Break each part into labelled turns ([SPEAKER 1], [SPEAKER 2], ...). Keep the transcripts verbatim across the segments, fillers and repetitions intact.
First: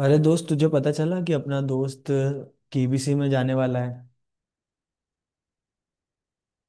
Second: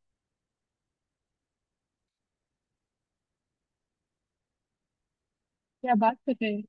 [SPEAKER 1] अरे दोस्त, तुझे पता चला कि अपना दोस्त केबीसी में जाने वाला है।
[SPEAKER 2] क्या बात कर रहे हैं।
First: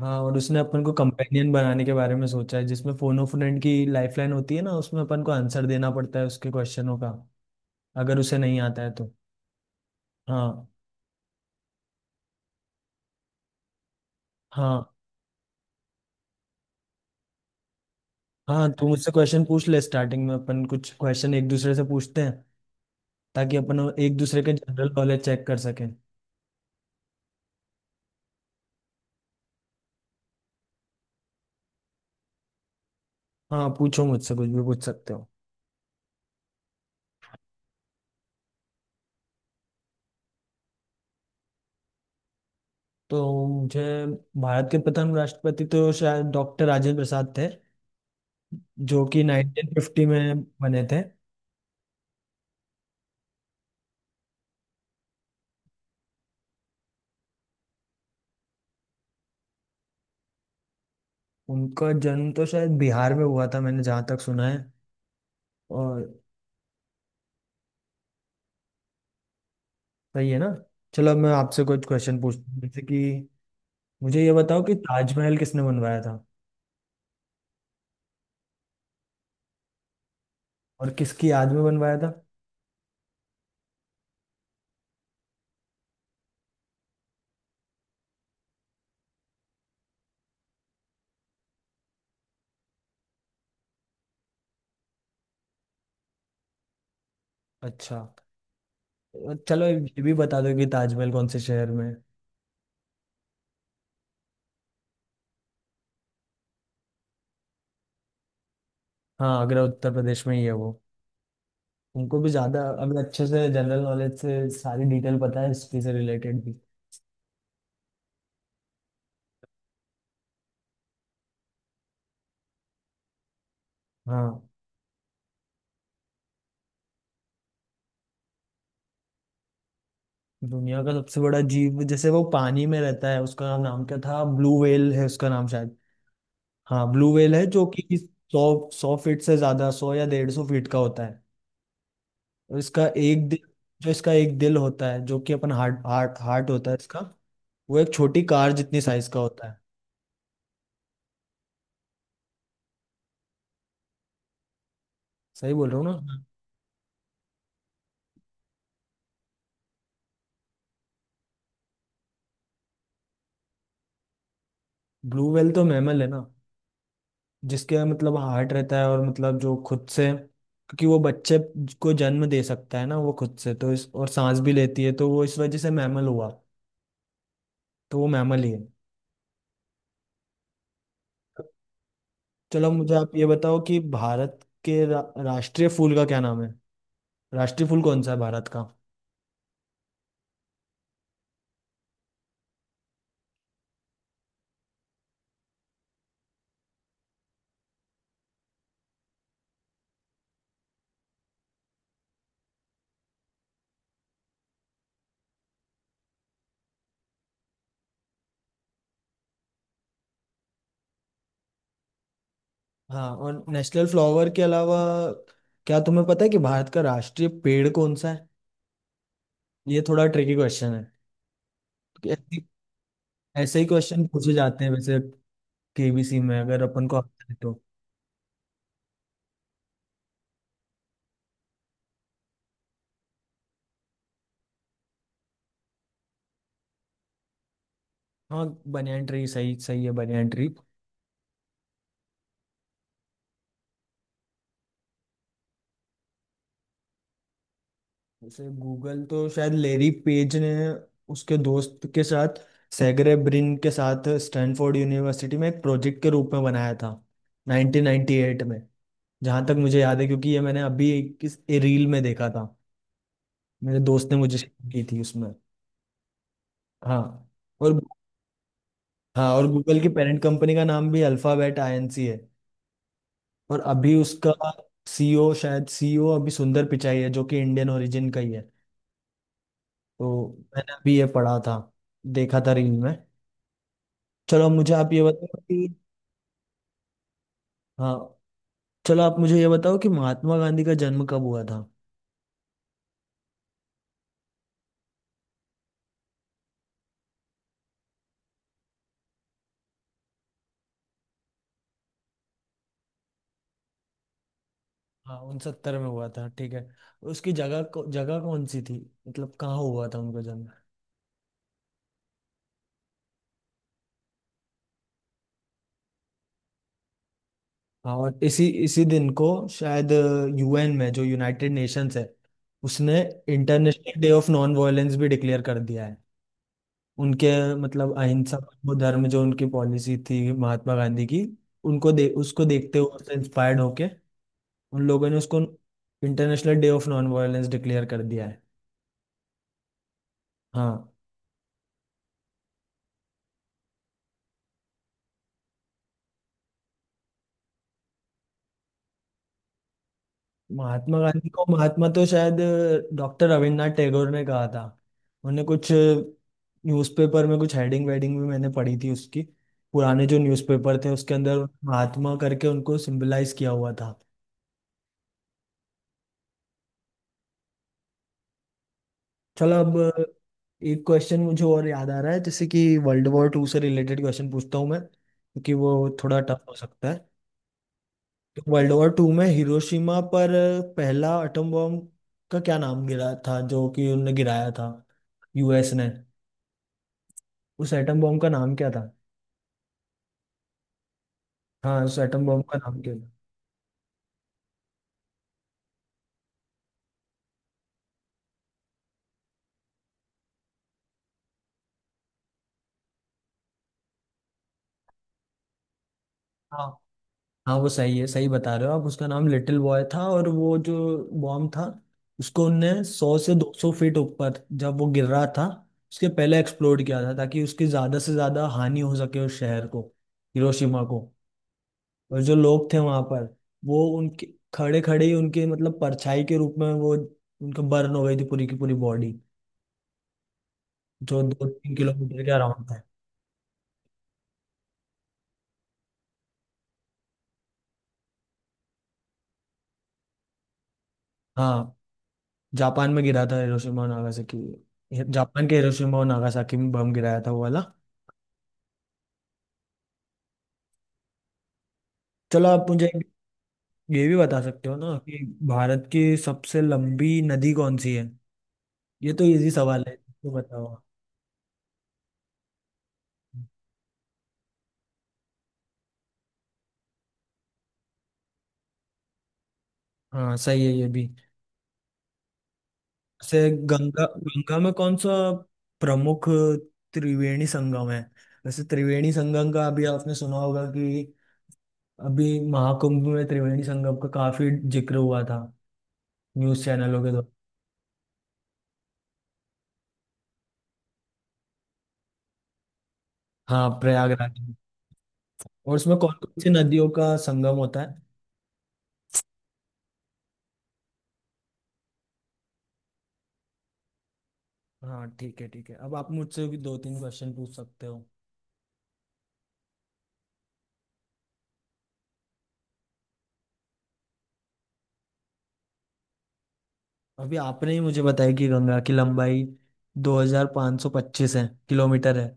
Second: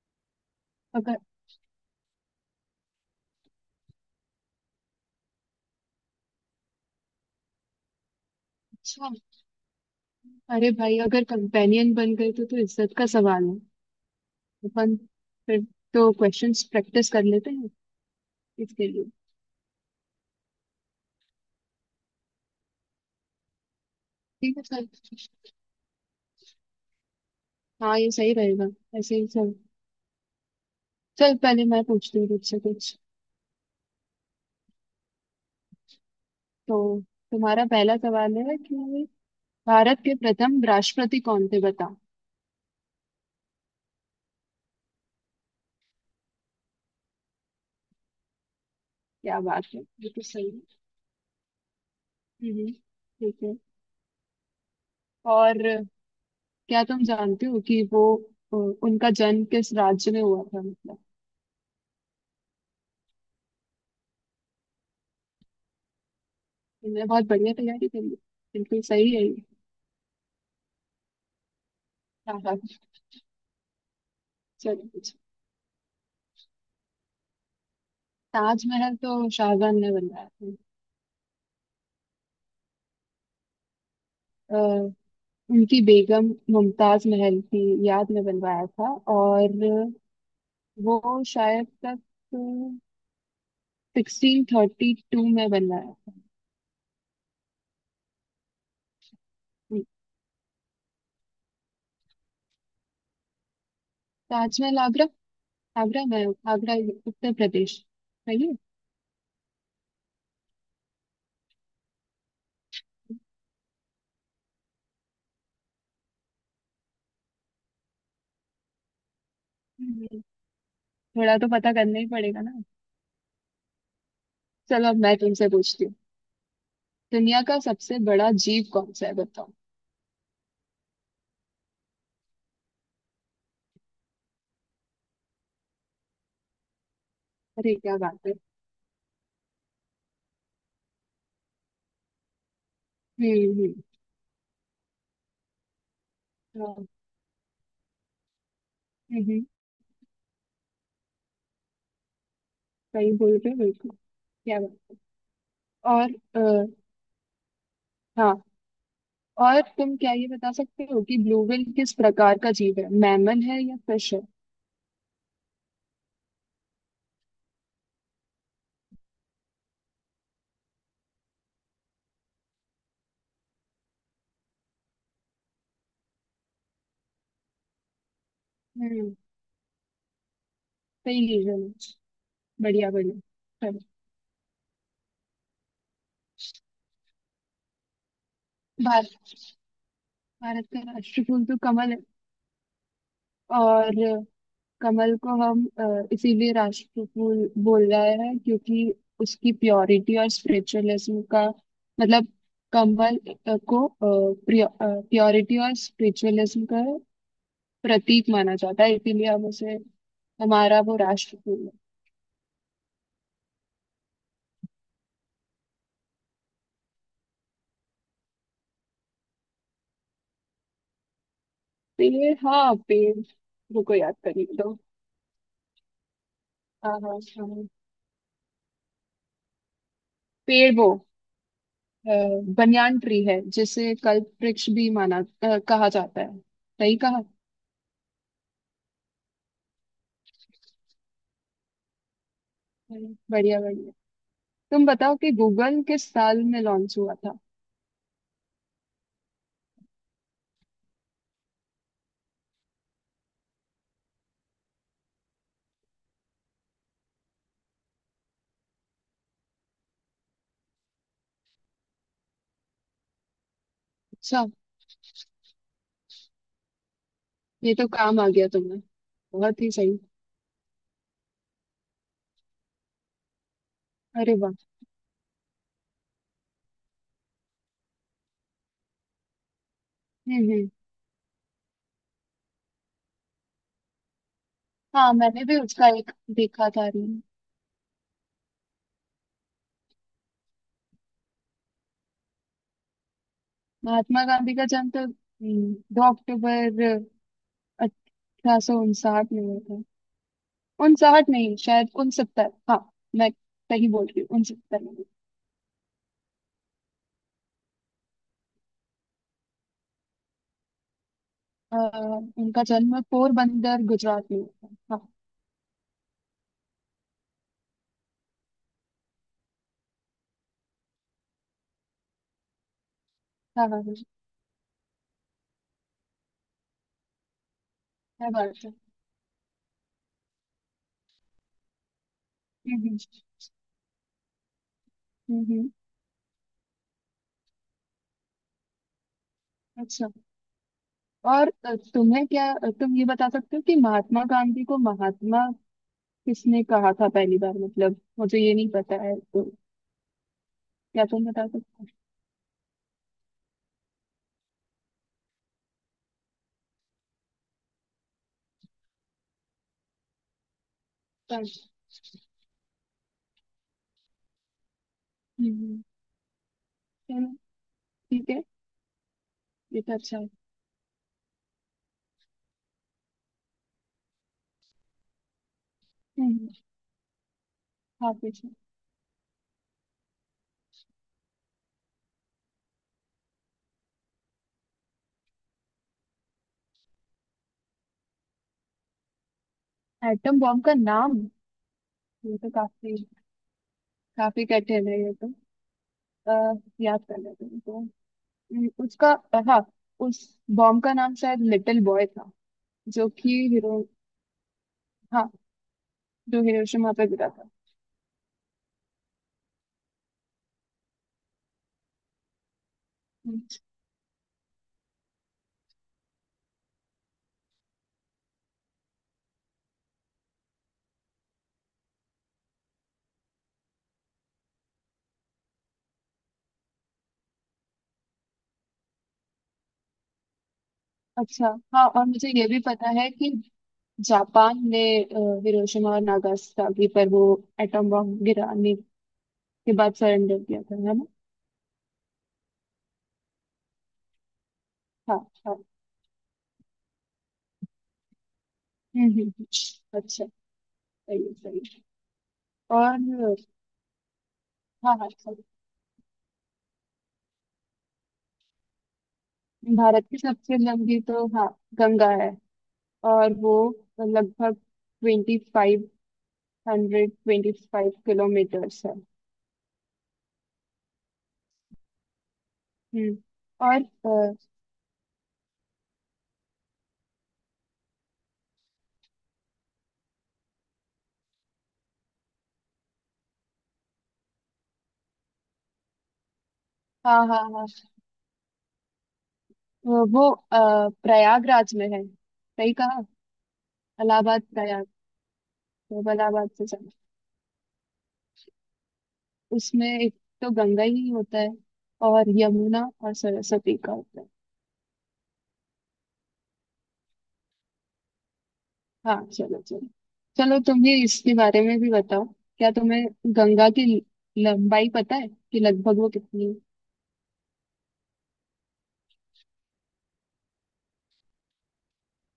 [SPEAKER 1] हाँ, और उसने अपन को
[SPEAKER 2] अगर,
[SPEAKER 1] कंपेनियन बनाने के बारे में सोचा है, जिसमें फोन ऑफ फ्रेंड की लाइफलाइन होती है ना। उसमें अपन को आंसर देना पड़ता है उसके क्वेश्चनों का। अगर उसे नहीं आता है
[SPEAKER 2] अच्छा।
[SPEAKER 1] तो। हाँ
[SPEAKER 2] अरे भाई, अगर कंपेनियन बन गए तो तो इज्जत का सवाल है।
[SPEAKER 1] हाँ।
[SPEAKER 2] अपन, फिर तो क्वेश्चंस प्रैक्टिस कर लेते हैं
[SPEAKER 1] हाँ, तू
[SPEAKER 2] इसके लिए।
[SPEAKER 1] मुझसे क्वेश्चन पूछ ले। स्टार्टिंग में अपन कुछ क्वेश्चन एक दूसरे से पूछते हैं, ताकि अपन एक दूसरे के
[SPEAKER 2] ठीक है सर।
[SPEAKER 1] जनरल नॉलेज चेक कर सकें।
[SPEAKER 2] हाँ, ये सही रहेगा। ऐसे ही सर। चल, पहले मैं पूछती हूँ तुझसे कुछ।
[SPEAKER 1] हाँ, पूछो, मुझसे कुछ भी पूछ सकते हो।
[SPEAKER 2] तो तुम्हारा पहला सवाल है कि भारत के प्रथम राष्ट्रपति कौन थे, बताओ।
[SPEAKER 1] तो मुझे भारत के प्रथम राष्ट्रपति तो शायद डॉक्टर राजेंद्र प्रसाद थे, जो कि
[SPEAKER 2] क्या बात है,
[SPEAKER 1] उन्नीस सौ पचास
[SPEAKER 2] ये तो
[SPEAKER 1] में
[SPEAKER 2] सही है।
[SPEAKER 1] बने थे।
[SPEAKER 2] हम्म, ठीक है। और क्या तुम जानते हो कि वो अ, उनका जन्म किस राज्य में हुआ था, मतलब।
[SPEAKER 1] उनका जन्म तो शायद बिहार में हुआ था, मैंने जहाँ तक सुना है। और
[SPEAKER 2] तुमने बहुत बढ़िया तैयारी करी है। बिल्कुल सही है ये।
[SPEAKER 1] सही है ना। चलो, अब मैं आपसे कुछ क्वेश्चन
[SPEAKER 2] हाँ
[SPEAKER 1] पूछता
[SPEAKER 2] हाँ,
[SPEAKER 1] हूँ, जैसे कि मुझे ये बताओ कि
[SPEAKER 2] चलो कुछ।
[SPEAKER 1] ताजमहल किसने बनवाया था
[SPEAKER 2] ताजमहल तो शाहजहां ने बनवाया था।
[SPEAKER 1] और किसकी याद में बनवाया था।
[SPEAKER 2] अ, उनकी बेगम मुमताज महल की याद में बनवाया था। और वो शायद तक सिक्सटीन थर्टी टू में बनवाया था।
[SPEAKER 1] अच्छा, चलो
[SPEAKER 2] हम्म,
[SPEAKER 1] ये भी बता दो कि ताजमहल कौन से शहर में है।
[SPEAKER 2] ताजमहल आगरा, आगरा में, आगरा उत्तर प्रदेश, सही है।
[SPEAKER 1] हाँ, आगरा उत्तर प्रदेश में ही है वो। तुमको भी ज़्यादा अभी अच्छे से जनरल नॉलेज से सारी डिटेल पता है, हिस्ट्री से रिलेटेड भी।
[SPEAKER 2] हम्म, थोड़ा तो पता करना ही पड़ेगा ना।
[SPEAKER 1] हाँ,
[SPEAKER 2] चलो, अब मैं तुमसे पूछती हूँ, दुनिया का सबसे बड़ा जीव कौन सा है, बताओ।
[SPEAKER 1] दुनिया का सबसे बड़ा जीव, जैसे वो पानी में रहता है, उसका नाम क्या था? ब्लू व्हेल है उसका नाम शायद। हाँ, ब्लू व्हेल है, जो
[SPEAKER 2] अरे
[SPEAKER 1] कि
[SPEAKER 2] क्या बात है।
[SPEAKER 1] सौ सौ फीट से ज्यादा, सौ या डेढ़ सौ फीट का होता है। और इसका एक
[SPEAKER 2] हम्म
[SPEAKER 1] दिल,
[SPEAKER 2] हम्म।
[SPEAKER 1] जो इसका एक दिल होता है, जो कि अपन हार्ट हार्ट हार्ट होता है
[SPEAKER 2] हाँ,
[SPEAKER 1] इसका। वो एक छोटी कार जितनी साइज का
[SPEAKER 2] हम्म,
[SPEAKER 1] होता है।
[SPEAKER 2] सही बोल रहे हो बिल्कुल, क्या बात।
[SPEAKER 1] सही बोल रहा हूँ
[SPEAKER 2] और
[SPEAKER 1] ना।
[SPEAKER 2] अ, हाँ, और तुम क्या ये बता सकते हो कि ब्लू व्हेल किस प्रकार का जीव है, मैमल है या फिश है।
[SPEAKER 1] ब्लू व्हेल तो मैमल है ना, जिसके मतलब हार्ट रहता है, और मतलब जो खुद से, क्योंकि वो बच्चे को जन्म दे सकता है ना वो खुद से, तो इस और सांस भी लेती है, तो वो इस वजह से मैमल हुआ। तो वो मैमल ही है।
[SPEAKER 2] हम्म, सही रीजन है।
[SPEAKER 1] चलो,
[SPEAKER 2] बढ़िया
[SPEAKER 1] मुझे आप ये बताओ
[SPEAKER 2] बढ़िया।
[SPEAKER 1] कि
[SPEAKER 2] चलो।
[SPEAKER 1] भारत के रा, राष्ट्रीय फूल का क्या नाम है? राष्ट्रीय फूल कौन सा है भारत का?
[SPEAKER 2] भारत, भारत का राष्ट्र फूल तो कमल है। और अ, कमल को हम अ, इसीलिए राष्ट्र फूल बोल रहे हैं क्योंकि उसकी प्योरिटी और स्पिरिचुअलिज्म का मतलब, कमल अ, को प्योरिटी और स्पिरिचुअलिज्म का प्रतीक माना जाता है, इसीलिए हम उसे, हमारा वो राष्ट्र फूल है।
[SPEAKER 1] हाँ, और नेशनल फ्लावर के अलावा क्या तुम्हें पता है कि भारत का राष्ट्रीय पेड़ कौन सा है? ये थोड़ा ट्रिकी क्वेश्चन है,
[SPEAKER 2] तो
[SPEAKER 1] क्योंकि
[SPEAKER 2] ये,
[SPEAKER 1] ऐसे
[SPEAKER 2] हाँ, पेड़,
[SPEAKER 1] ऐसे ही
[SPEAKER 2] रुको
[SPEAKER 1] क्वेश्चन
[SPEAKER 2] याद
[SPEAKER 1] पूछे
[SPEAKER 2] करिए
[SPEAKER 1] जाते हैं
[SPEAKER 2] दो।
[SPEAKER 1] वैसे। केबीसी में अगर अपन
[SPEAKER 2] हाँ
[SPEAKER 1] को
[SPEAKER 2] हाँ
[SPEAKER 1] आता है तो।
[SPEAKER 2] हाँ। पेड़ वो अ, बनियान ट्री है जिसे कल्प वृक्ष भी माना अ, कहा जाता है, सही कहा।
[SPEAKER 1] हाँ, बनियन ट्री सही, सही है बनियन ट्री।
[SPEAKER 2] हम्म, बढ़िया बढ़िया। तुम बताओ कि गूगल किस साल में लॉन्च हुआ था।
[SPEAKER 1] जैसे गूगल तो शायद लेरी पेज ने उसके दोस्त के साथ, सेगरे ब्रिन के साथ, स्टैनफोर्ड यूनिवर्सिटी में एक प्रोजेक्ट के रूप में बनाया था उन्नीस सौ अट्ठानवे में, जहाँ तक मुझे याद है, क्योंकि ये मैंने अभी एक किस रील में देखा था, मेरे दोस्त ने मुझे
[SPEAKER 2] अच्छा,
[SPEAKER 1] शेयर की थी उसमें। हाँ। और
[SPEAKER 2] ये तो काम आ गया तुम्हें।
[SPEAKER 1] हाँ, और
[SPEAKER 2] बहुत ही
[SPEAKER 1] गूगल की
[SPEAKER 2] सही।
[SPEAKER 1] पेरेंट कंपनी का नाम भी अल्फाबेट आईएनसी है। और अभी उसका
[SPEAKER 2] अरे वाह।
[SPEAKER 1] सीईओ शायद, सीईओ अभी सुंदर पिचाई है, जो कि इंडियन ओरिजिन का ही है तो।
[SPEAKER 2] हम्म हम्म।
[SPEAKER 1] मैंने अभी ये पढ़ा था, देखा था रील में। चलो, अब मुझे आप ये
[SPEAKER 2] हाँ,
[SPEAKER 1] बताओ
[SPEAKER 2] मैंने भी
[SPEAKER 1] कि
[SPEAKER 2] उसका एक देखा था रील।
[SPEAKER 1] हाँ, चलो आप मुझे ये बताओ कि महात्मा गांधी का जन्म कब हुआ था।
[SPEAKER 2] महात्मा गांधी का जन्म तो हम्म, दो अक्टूबर अठारह सौ उनसाठ में हुआ था। उनसाठ नहीं, शायद उनसत्तर। हाँ, मैं सही बोल रही हूँ, उनसत्तर में।
[SPEAKER 1] हाँ, उनसत्तर में हुआ था, ठीक है। उसकी जगह को जगह कौन सी थी? मतलब कहाँ हुआ था उनका जन्म?
[SPEAKER 2] अ, उनका जन्म पोरबंदर गुजरात में हुआ था।
[SPEAKER 1] हाँ, और इसी इसी दिन को शायद यूएन में, जो यूनाइटेड नेशंस है, उसने
[SPEAKER 2] हाँ हाँ हाँ
[SPEAKER 1] इंटरनेशनल
[SPEAKER 2] हाँ,
[SPEAKER 1] डे ऑफ नॉन वायलेंस भी डिक्लेयर कर दिया है। उनके मतलब
[SPEAKER 2] क्या
[SPEAKER 1] अहिंसा,
[SPEAKER 2] बात है।
[SPEAKER 1] वो धर्म जो उनकी पॉलिसी थी महात्मा गांधी की, उनको दे उसको
[SPEAKER 2] हम्म
[SPEAKER 1] देखते हुए,
[SPEAKER 2] हम्म
[SPEAKER 1] उससे इंस्पायर्ड होके, उन लोगों ने उसको
[SPEAKER 2] हम्म, हम्म,
[SPEAKER 1] international day of non violence declare कर दिया है।
[SPEAKER 2] अच्छा।
[SPEAKER 1] हाँ।
[SPEAKER 2] और अ, तुम्हें क्या, तुम ये बता सकते हो कि महात्मा गांधी को महात्मा किसने कहा था पहली बार, मतलब मुझे ये नहीं पता है, तो
[SPEAKER 1] महात्मा
[SPEAKER 2] क्या तुम
[SPEAKER 1] गांधी को
[SPEAKER 2] बता सकते हो।
[SPEAKER 1] महात्मा तो शायद डॉक्टर रविन्द्रनाथ टैगोर ने कहा था। उन्हें कुछ न्यूज़पेपर में कुछ हेडिंग वेडिंग भी मैंने पढ़ी थी उसकी। पुराने जो न्यूज़पेपर थे उसके अंदर
[SPEAKER 2] पर-
[SPEAKER 1] महात्मा करके उनको सिंबलाइज किया हुआ था।
[SPEAKER 2] हम्म हम्म, चलो ठीक है,
[SPEAKER 1] चलो, अब
[SPEAKER 2] ये तो अच्छा है।
[SPEAKER 1] एक क्वेश्चन मुझे और याद आ रहा है, जैसे कि वर्ल्ड वॉर टू से रिलेटेड क्वेश्चन पूछता हूँ मैं, क्योंकि वो थोड़ा टफ
[SPEAKER 2] हम्म,
[SPEAKER 1] हो सकता है।
[SPEAKER 2] हाँ पूछो।
[SPEAKER 1] वर्ल्ड वॉर टू में हिरोशिमा पर पहला एटम बॉम्ब का क्या नाम गिरा था, जो कि उनने गिराया था, यूएस ने? उस एटम बॉम्ब का नाम क्या था?
[SPEAKER 2] एटम बॉम्ब का नाम,
[SPEAKER 1] हाँ, उस एटम
[SPEAKER 2] ये
[SPEAKER 1] बॉम्ब
[SPEAKER 2] तो
[SPEAKER 1] का नाम क्या
[SPEAKER 2] काफी,
[SPEAKER 1] था?
[SPEAKER 2] काफी कठिन है ये तो। आ, याद कर लेते हैं तो। हम्म, उसका, हाँ, उस बॉम्ब का नाम शायद लिटिल बॉय था, जो कि हिरो, हाँ, जो
[SPEAKER 1] हाँ,
[SPEAKER 2] हिरोशिमा पे गिरा था।
[SPEAKER 1] हाँ, वो सही है, सही बता रहे हो आप। उसका नाम लिटिल बॉय था। और वो जो बॉम्ब था, उसको उनने सौ से
[SPEAKER 2] हम्म,
[SPEAKER 1] दो सौ फीट ऊपर जब वो गिर रहा था उसके पहले एक्सप्लोड किया था, ताकि उसकी ज्यादा से ज्यादा हानि हो सके उस शहर को, हिरोशिमा को। और जो लोग थे वहां पर, वो उनके खड़े खड़े ही उनके मतलब परछाई के रूप में, वो उनका बर्न हो गई थी पूरी की पूरी बॉडी, जो दो
[SPEAKER 2] अच्छा।
[SPEAKER 1] तीन
[SPEAKER 2] हाँ, और
[SPEAKER 1] किलोमीटर
[SPEAKER 2] मुझे
[SPEAKER 1] के
[SPEAKER 2] ये भी
[SPEAKER 1] अराउंड था।
[SPEAKER 2] पता है कि जापान ने अ, हिरोशिमा और नागासाकी पर वो एटम बॉम्ब गिराने के बाद सरेंडर किया था, है ना।
[SPEAKER 1] हाँ, जापान में गिरा था, हिरोशिमा और नागासाकी,
[SPEAKER 2] हाँ
[SPEAKER 1] जापान के
[SPEAKER 2] हाँ।
[SPEAKER 1] हिरोशिमा और नागासाकी में बम गिराया था वो वाला।
[SPEAKER 2] हम्म हम्म हम्म, अच्छा, सही है, सही है।
[SPEAKER 1] चलो, आप मुझे
[SPEAKER 2] और
[SPEAKER 1] ये भी बता सकते हो ना
[SPEAKER 2] हाँ हाँ
[SPEAKER 1] कि
[SPEAKER 2] सही।
[SPEAKER 1] भारत की सबसे लंबी नदी कौन सी है? ये तो इजी सवाल है,
[SPEAKER 2] भारत की
[SPEAKER 1] तो
[SPEAKER 2] सबसे
[SPEAKER 1] बताओ।
[SPEAKER 2] लंबी तो, हाँ, गंगा है। और वो लगभग twenty five, hundred twenty five kilometres है।
[SPEAKER 1] हाँ, सही है ये भी।
[SPEAKER 2] हम्म।
[SPEAKER 1] से
[SPEAKER 2] और
[SPEAKER 1] गंगा
[SPEAKER 2] अ,
[SPEAKER 1] गंगा में कौन सा प्रमुख त्रिवेणी संगम है? वैसे त्रिवेणी संगम का अभी आपने सुना होगा कि अभी महाकुंभ में त्रिवेणी संगम का काफी जिक्र हुआ था न्यूज चैनलों के
[SPEAKER 2] हाँ
[SPEAKER 1] द्वारा।
[SPEAKER 2] हाँ हाँ। वो वो, अ, प्रयागराज में है, सही कहा।
[SPEAKER 1] हाँ, प्रयागराज
[SPEAKER 2] इलाहाबाद,
[SPEAKER 1] में।
[SPEAKER 2] प्रयाग।
[SPEAKER 1] और उसमें
[SPEAKER 2] तो
[SPEAKER 1] कौन कौन सी
[SPEAKER 2] इलाहाबाद से
[SPEAKER 1] नदियों
[SPEAKER 2] चला,
[SPEAKER 1] का संगम होता है?
[SPEAKER 2] उसमें एक तो गंगा ही होता है और यमुना और सरस्वती का होता है।
[SPEAKER 1] हाँ, ठीक है, ठीक है, अब आप मुझसे भी दो तीन क्वेश्चन पूछ सकते हो।
[SPEAKER 2] हाँ, चलो चलो। चलो, तुम भी इसके बारे में भी बताओ, क्या तुम्हें गंगा की लंबाई पता है कि लगभग वो कितनी।
[SPEAKER 1] अभी आपने ही मुझे बताया कि गंगा की लंबाई दो हज़ार पाँच सौ पच्चीस है, किलोमीटर है।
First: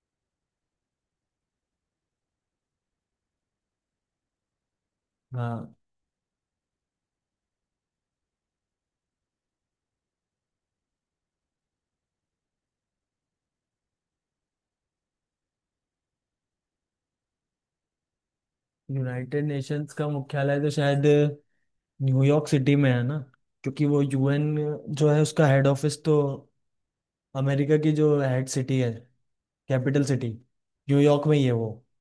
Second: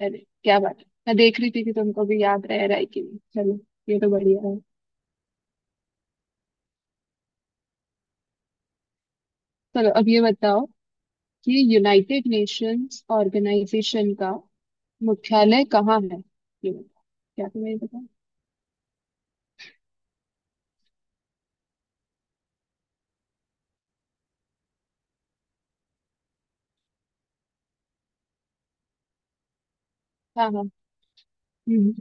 [SPEAKER 2] अरे क्या बात है, मैं देख रही थी कि तुमको भी याद रह रहा है कि नहीं। चलो, ये तो बढ़िया है।
[SPEAKER 1] हाँ।
[SPEAKER 2] चलो, अब ये बताओ कि यूनाइटेड नेशंस ऑर्गेनाइजेशन का मुख्यालय कहाँ है, ये बताओ, क्या तुम्हें ये पता है?
[SPEAKER 1] यूनाइटेड नेशंस का मुख्यालय तो शायद न्यूयॉर्क सिटी में है ना, क्योंकि वो यूएन जो है उसका हेड ऑफिस तो अमेरिका की जो हेड सिटी है, कैपिटल सिटी,
[SPEAKER 2] हाँ हाँ।
[SPEAKER 1] न्यूयॉर्क में ही है वो।
[SPEAKER 2] हम्म,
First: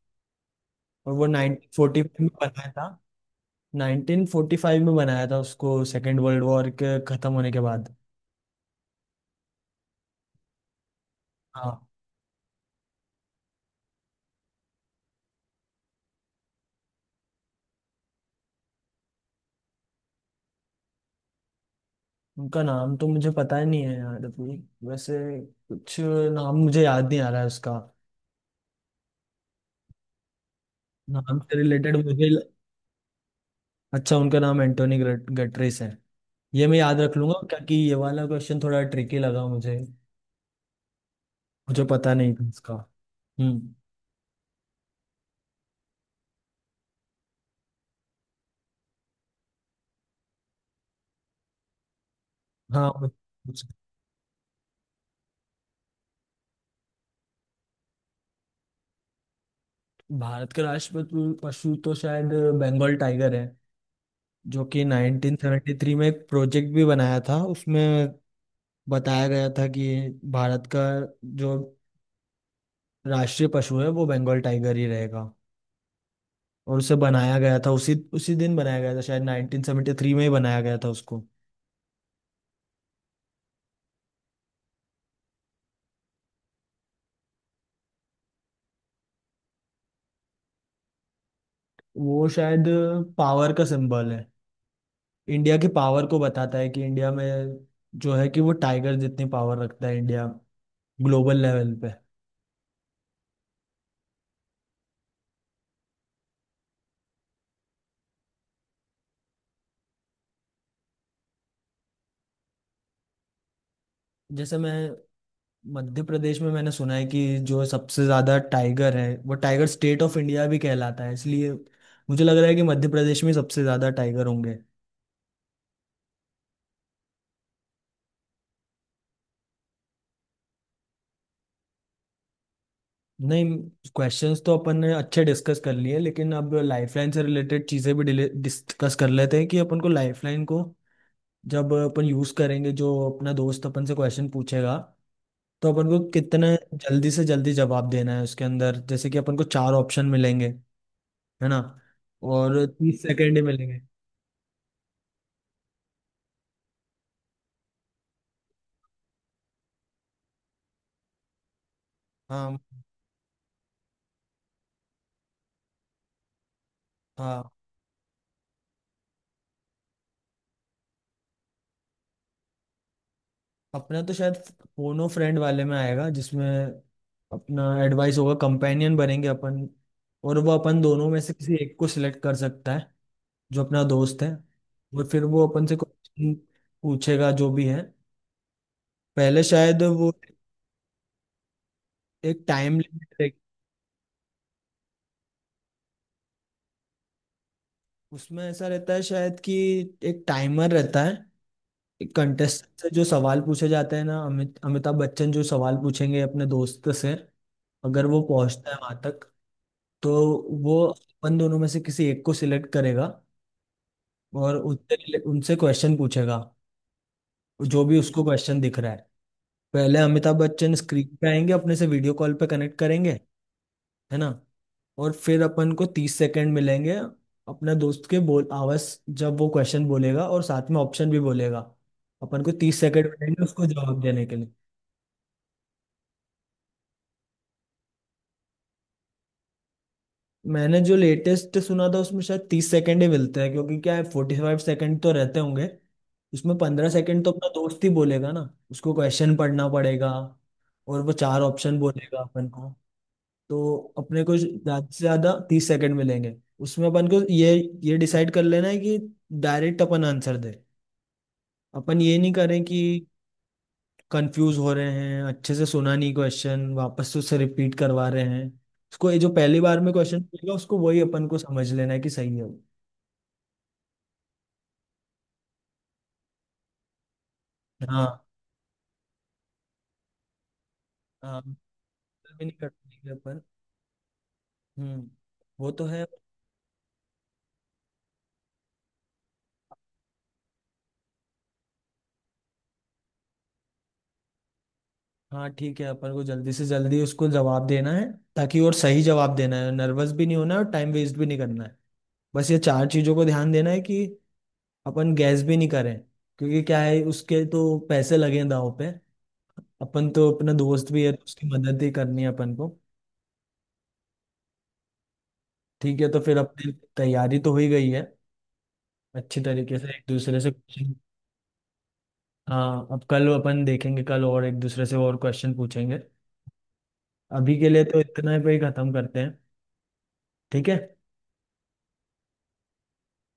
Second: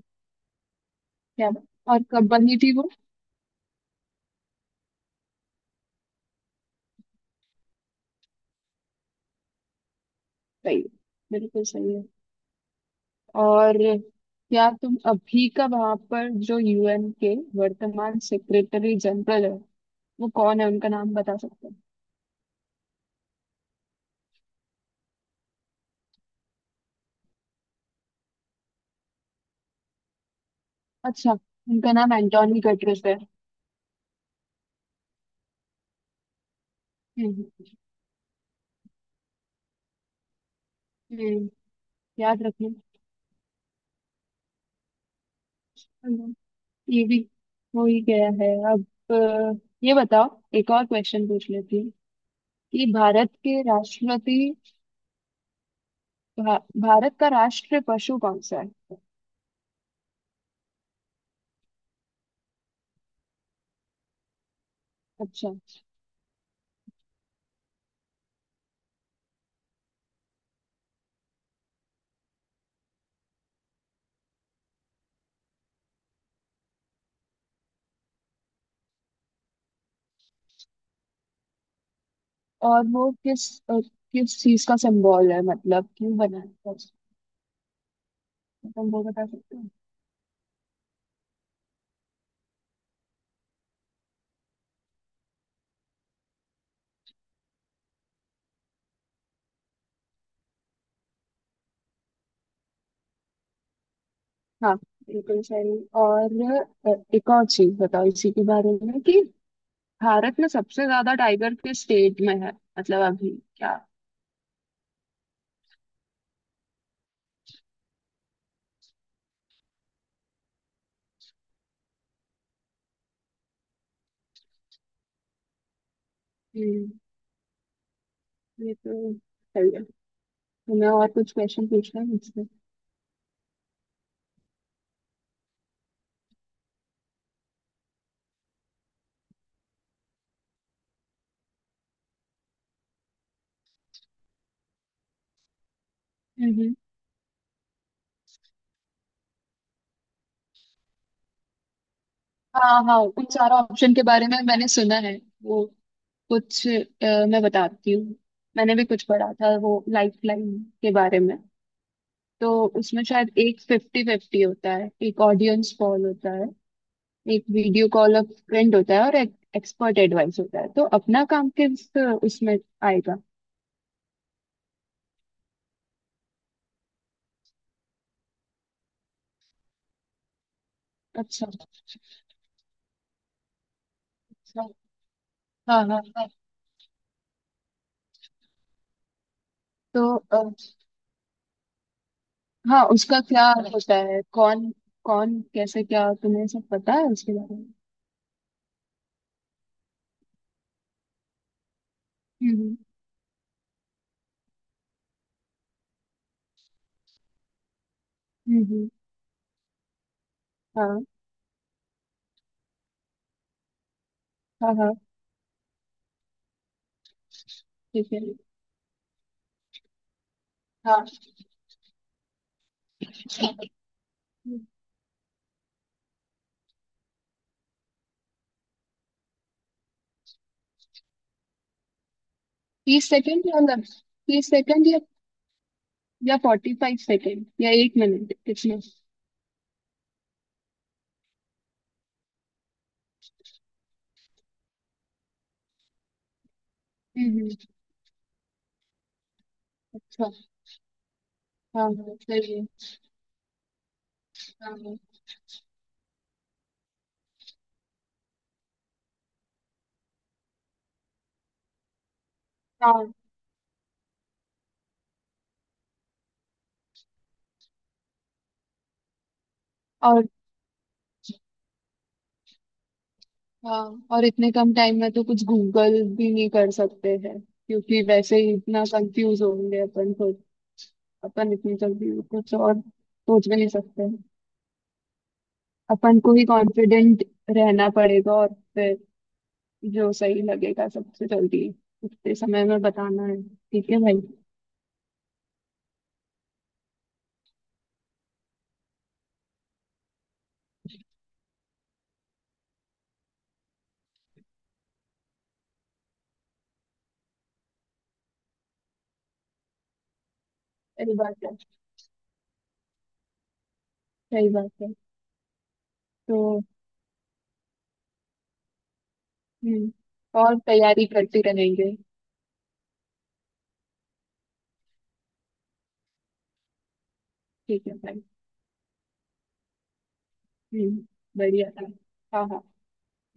[SPEAKER 1] और वो
[SPEAKER 2] क्या बात। और
[SPEAKER 1] उन्नीस सौ पैंतालीस में
[SPEAKER 2] कब बनी
[SPEAKER 1] बनाया
[SPEAKER 2] थी
[SPEAKER 1] था।
[SPEAKER 2] वो।
[SPEAKER 1] उन्नीस सौ पैंतालीस में बनाया था उसको, सेकेंड वर्ल्ड वॉर के खत्म होने के बाद।
[SPEAKER 2] सही है, बिल्कुल
[SPEAKER 1] हाँ।
[SPEAKER 2] सही है। और क्या तुम अभी का वहां पर जो यूएन के वर्तमान सेक्रेटरी जनरल है, वो कौन है, उनका नाम बता सकते हो।
[SPEAKER 1] उनका नाम तो मुझे पता ही नहीं है यार अभी। वैसे कुछ नाम मुझे याद नहीं आ रहा है उसका,
[SPEAKER 2] अच्छा,
[SPEAKER 1] नाम से
[SPEAKER 2] उनका
[SPEAKER 1] रिलेटेड
[SPEAKER 2] नाम
[SPEAKER 1] मुझे।
[SPEAKER 2] एंटोनी गटरेस है।
[SPEAKER 1] अच्छा, उनका नाम एंटोनी गटरेस है। ये मैं याद रख
[SPEAKER 2] हम्म
[SPEAKER 1] लूंगा,
[SPEAKER 2] हम्म,
[SPEAKER 1] क्योंकि ये वाला क्वेश्चन थोड़ा ट्रिकी लगा मुझे।
[SPEAKER 2] हम्म,
[SPEAKER 1] मुझे पता नहीं
[SPEAKER 2] याद
[SPEAKER 1] था
[SPEAKER 2] रखना।
[SPEAKER 1] इसका। हम्म।
[SPEAKER 2] हम्म, ये भी हो ही गया है अब। अ, ये बताओ, एक और क्वेश्चन पूछ लेती हूँ
[SPEAKER 1] हाँ,
[SPEAKER 2] कि
[SPEAKER 1] वो-
[SPEAKER 2] भारत के
[SPEAKER 1] उस-
[SPEAKER 2] राष्ट्रपति, भा, भारत का राष्ट्र पशु कौन सा है।
[SPEAKER 1] भारत के राष्ट्रीय पशु तो शायद बंगाल टाइगर है, जो कि
[SPEAKER 2] अच्छा।
[SPEAKER 1] उन्नीस सौ तिहत्तर में एक प्रोजेक्ट भी बनाया था उसमें। बताया गया था कि भारत का जो राष्ट्रीय पशु है वो बंगाल टाइगर ही रहेगा। और उसे बनाया गया था उसी उसी दिन, बनाया गया था शायद उन्नीस सौ तिहत्तर में ही बनाया गया था उसको।
[SPEAKER 2] और वो किस अ, किस चीज का सिंबल है, मतलब क्यों बना है उसको? तुम वो बता सकते हो।
[SPEAKER 1] वो शायद पावर का सिंबल है। इंडिया की पावर को बताता है कि इंडिया में, जो है कि वो टाइगर जितनी पावर रखता है इंडिया ग्लोबल लेवल पे।
[SPEAKER 2] हाँ, बिल्कुल सही। और अ, एक और चीज बताओ इसी के बारे में कि भारत में सबसे ज्यादा टाइगर किस स्टेट में है, मतलब अभी, क्या।
[SPEAKER 1] जैसे मैं, मध्य प्रदेश में मैंने सुना है कि जो सबसे ज्यादा टाइगर है, वो टाइगर स्टेट ऑफ इंडिया भी कहलाता है, इसलिए मुझे लग रहा है कि मध्य प्रदेश में सबसे ज्यादा टाइगर होंगे।
[SPEAKER 2] हम्म, ये तो सही है। मैं और कुछ क्वेश्चन पूछना है मुझसे।
[SPEAKER 1] नहीं, क्वेश्चंस तो अपन ने अच्छे डिस्कस कर लिए, लेकिन अब लाइफलाइन से रिलेटेड चीज़ें भी डिस्कस कर लेते हैं, कि अपन को लाइफलाइन को जब अपन यूज़ करेंगे, जो अपना दोस्त अपन से क्वेश्चन पूछेगा, तो अपन को कितने
[SPEAKER 2] हम्म,
[SPEAKER 1] जल्दी से जल्दी जवाब देना है उसके अंदर, जैसे कि अपन को चार ऑप्शन मिलेंगे, है ना। और
[SPEAKER 2] हाँ हाँ,
[SPEAKER 1] तीस
[SPEAKER 2] उन
[SPEAKER 1] सेकेंड ही
[SPEAKER 2] चारों
[SPEAKER 1] मिलेंगे।
[SPEAKER 2] ऑप्शन के बारे में मैंने सुना है। वो कुछ अ, मैं बताती हूँ, मैंने भी कुछ पढ़ा था वो लाइफ लाइन के बारे में। तो
[SPEAKER 1] हाँ,
[SPEAKER 2] उसमें शायद एक फिफ्टी फिफ्टी होता है, एक ऑडियंस कॉल होता है,
[SPEAKER 1] हाँ।
[SPEAKER 2] एक वीडियो कॉल ऑफ फ्रेंड होता है और एक एक्सपर्ट एडवाइस होता है। तो अपना काम किस उसमें आएगा।
[SPEAKER 1] अपना तो शायद फोनो फ्रेंड वाले में आएगा, जिसमें अपना एडवाइस होगा, कंपेनियन बनेंगे अपन। और वो अपन दोनों में से
[SPEAKER 2] अच्छा,
[SPEAKER 1] किसी एक को सिलेक्ट कर सकता है, जो अपना दोस्त है।
[SPEAKER 2] अच्छा,
[SPEAKER 1] और फिर वो अपन से
[SPEAKER 2] हाँ हाँ हाँ।
[SPEAKER 1] क्वेश्चन पूछेगा, जो भी है। पहले शायद
[SPEAKER 2] तो,
[SPEAKER 1] वो एक टाइम
[SPEAKER 2] हाँ, उसका
[SPEAKER 1] लिमिट,
[SPEAKER 2] क्या होता है, कौन कौन कैसे क्या, तुम्हें सब पता है उसके बारे में।
[SPEAKER 1] उसमें ऐसा रहता है शायद कि एक टाइमर रहता है। कंटेस्ट
[SPEAKER 2] हम्म
[SPEAKER 1] से जो सवाल पूछे जाते हैं ना, अमित अमिताभ बच्चन जो सवाल पूछेंगे अपने दोस्त से, अगर वो
[SPEAKER 2] हम्म
[SPEAKER 1] पहुंचता है
[SPEAKER 2] हम्म,
[SPEAKER 1] वहां तक, तो वो
[SPEAKER 2] हाँ
[SPEAKER 1] अपन दोनों में से किसी एक को सिलेक्ट करेगा और
[SPEAKER 2] हाँ हाँ,
[SPEAKER 1] उनसे उनसे क्वेश्चन पूछेगा, जो भी
[SPEAKER 2] ठीक है।
[SPEAKER 1] उसको क्वेश्चन दिख रहा है। पहले अमिताभ बच्चन
[SPEAKER 2] हाँ,
[SPEAKER 1] स्क्रीन पे आएंगे, अपने से वीडियो कॉल पे कनेक्ट करेंगे, है ना, और फिर अपन को तीस सेकंड मिलेंगे। अपने दोस्त के बोल आवाज, जब वो क्वेश्चन बोलेगा और साथ में ऑप्शन भी बोलेगा, अपन को तीस सेकंड
[SPEAKER 2] तीस
[SPEAKER 1] मिलेंगे
[SPEAKER 2] सेकंड या
[SPEAKER 1] उसको
[SPEAKER 2] मतलब
[SPEAKER 1] जवाब देने के
[SPEAKER 2] तीस
[SPEAKER 1] लिए।
[SPEAKER 2] सेकंड या या फोर्टी फाइव सेकेंड या एक मिनट, कितना।
[SPEAKER 1] मैंने जो लेटेस्ट सुना था उसमें शायद तीस सेकंड ही मिलते हैं, क्योंकि क्या है फोर्टी फाइव सेकंड तो रहते होंगे, उसमें पंद्रह सेकंड तो अपना
[SPEAKER 2] हम्म,
[SPEAKER 1] दोस्त ही बोलेगा ना, उसको क्वेश्चन पढ़ना पड़ेगा,
[SPEAKER 2] अच्छा,
[SPEAKER 1] और वो चार ऑप्शन
[SPEAKER 2] हाँ हाँ
[SPEAKER 1] बोलेगा अपन
[SPEAKER 2] सही है।
[SPEAKER 1] को। तो अपने को
[SPEAKER 2] हाँ
[SPEAKER 1] ज्यादा
[SPEAKER 2] हाँ
[SPEAKER 1] से ज्यादा तीस सेकंड मिलेंगे। उसमें अपन को ये ये डिसाइड कर लेना है कि डायरेक्ट अपन आंसर दे। अपन ये नहीं करें कि
[SPEAKER 2] हाँ,
[SPEAKER 1] कंफ्यूज हो रहे हैं, अच्छे से सुना नहीं क्वेश्चन, वापस से उससे रिपीट करवा रहे हैं उसको। ये जो पहली बार में क्वेश्चन
[SPEAKER 2] और
[SPEAKER 1] मिलेगा, उसको वही अपन को समझ लेना है कि सही है वो।
[SPEAKER 2] हाँ, और इतने कम टाइम में तो कुछ गूगल भी नहीं कर सकते हैं, क्योंकि
[SPEAKER 1] हाँ,
[SPEAKER 2] वैसे ही इतना कंफ्यूज होंगे अपन खुद।
[SPEAKER 1] हाँ,
[SPEAKER 2] अपन इतनी जल्दी
[SPEAKER 1] बिल्कुल भी
[SPEAKER 2] कुछ
[SPEAKER 1] नहीं कर
[SPEAKER 2] और
[SPEAKER 1] पाएंगे अपन।
[SPEAKER 2] सोच भी नहीं सकते।
[SPEAKER 1] हम्म, वो तो है।
[SPEAKER 2] अपन को ही कॉन्फिडेंट रहना पड़ेगा और फिर जो सही लगेगा सबसे जल्दी उतने समय में बताना है, ठीक है भाई।
[SPEAKER 1] हाँ, ठीक है, अपन को जल्दी से जल्दी उसको जवाब देना है, ताकि और सही जवाब देना है, नर्वस भी नहीं होना है और टाइम वेस्ट भी नहीं करना है। बस ये चार चीज़ों को ध्यान देना है, कि अपन गैस भी नहीं करें, क्योंकि क्या है, उसके तो पैसे लगे हैं दाव पे। अपन तो अपना दोस्त भी है,
[SPEAKER 2] सही
[SPEAKER 1] तो
[SPEAKER 2] बात
[SPEAKER 1] उसकी
[SPEAKER 2] है,
[SPEAKER 1] मदद ही करनी है अपन को।
[SPEAKER 2] सही बात है।
[SPEAKER 1] ठीक है, तो फिर
[SPEAKER 2] तो,
[SPEAKER 1] अपनी तैयारी तो हो ही गई है अच्छी तरीके से, एक दूसरे
[SPEAKER 2] हम्म,
[SPEAKER 1] से
[SPEAKER 2] और
[SPEAKER 1] क्वेश्चन।
[SPEAKER 2] तैयारी करते रहेंगे।
[SPEAKER 1] हाँ, अब कल अपन देखेंगे, कल और एक दूसरे से और क्वेश्चन पूछेंगे। अभी के लिए
[SPEAKER 2] ठीक है
[SPEAKER 1] तो
[SPEAKER 2] भाई।
[SPEAKER 1] इतना पे ही खत्म करते हैं। ठीक है।
[SPEAKER 2] हम्म, बढ़िया था। हाँ हाँ।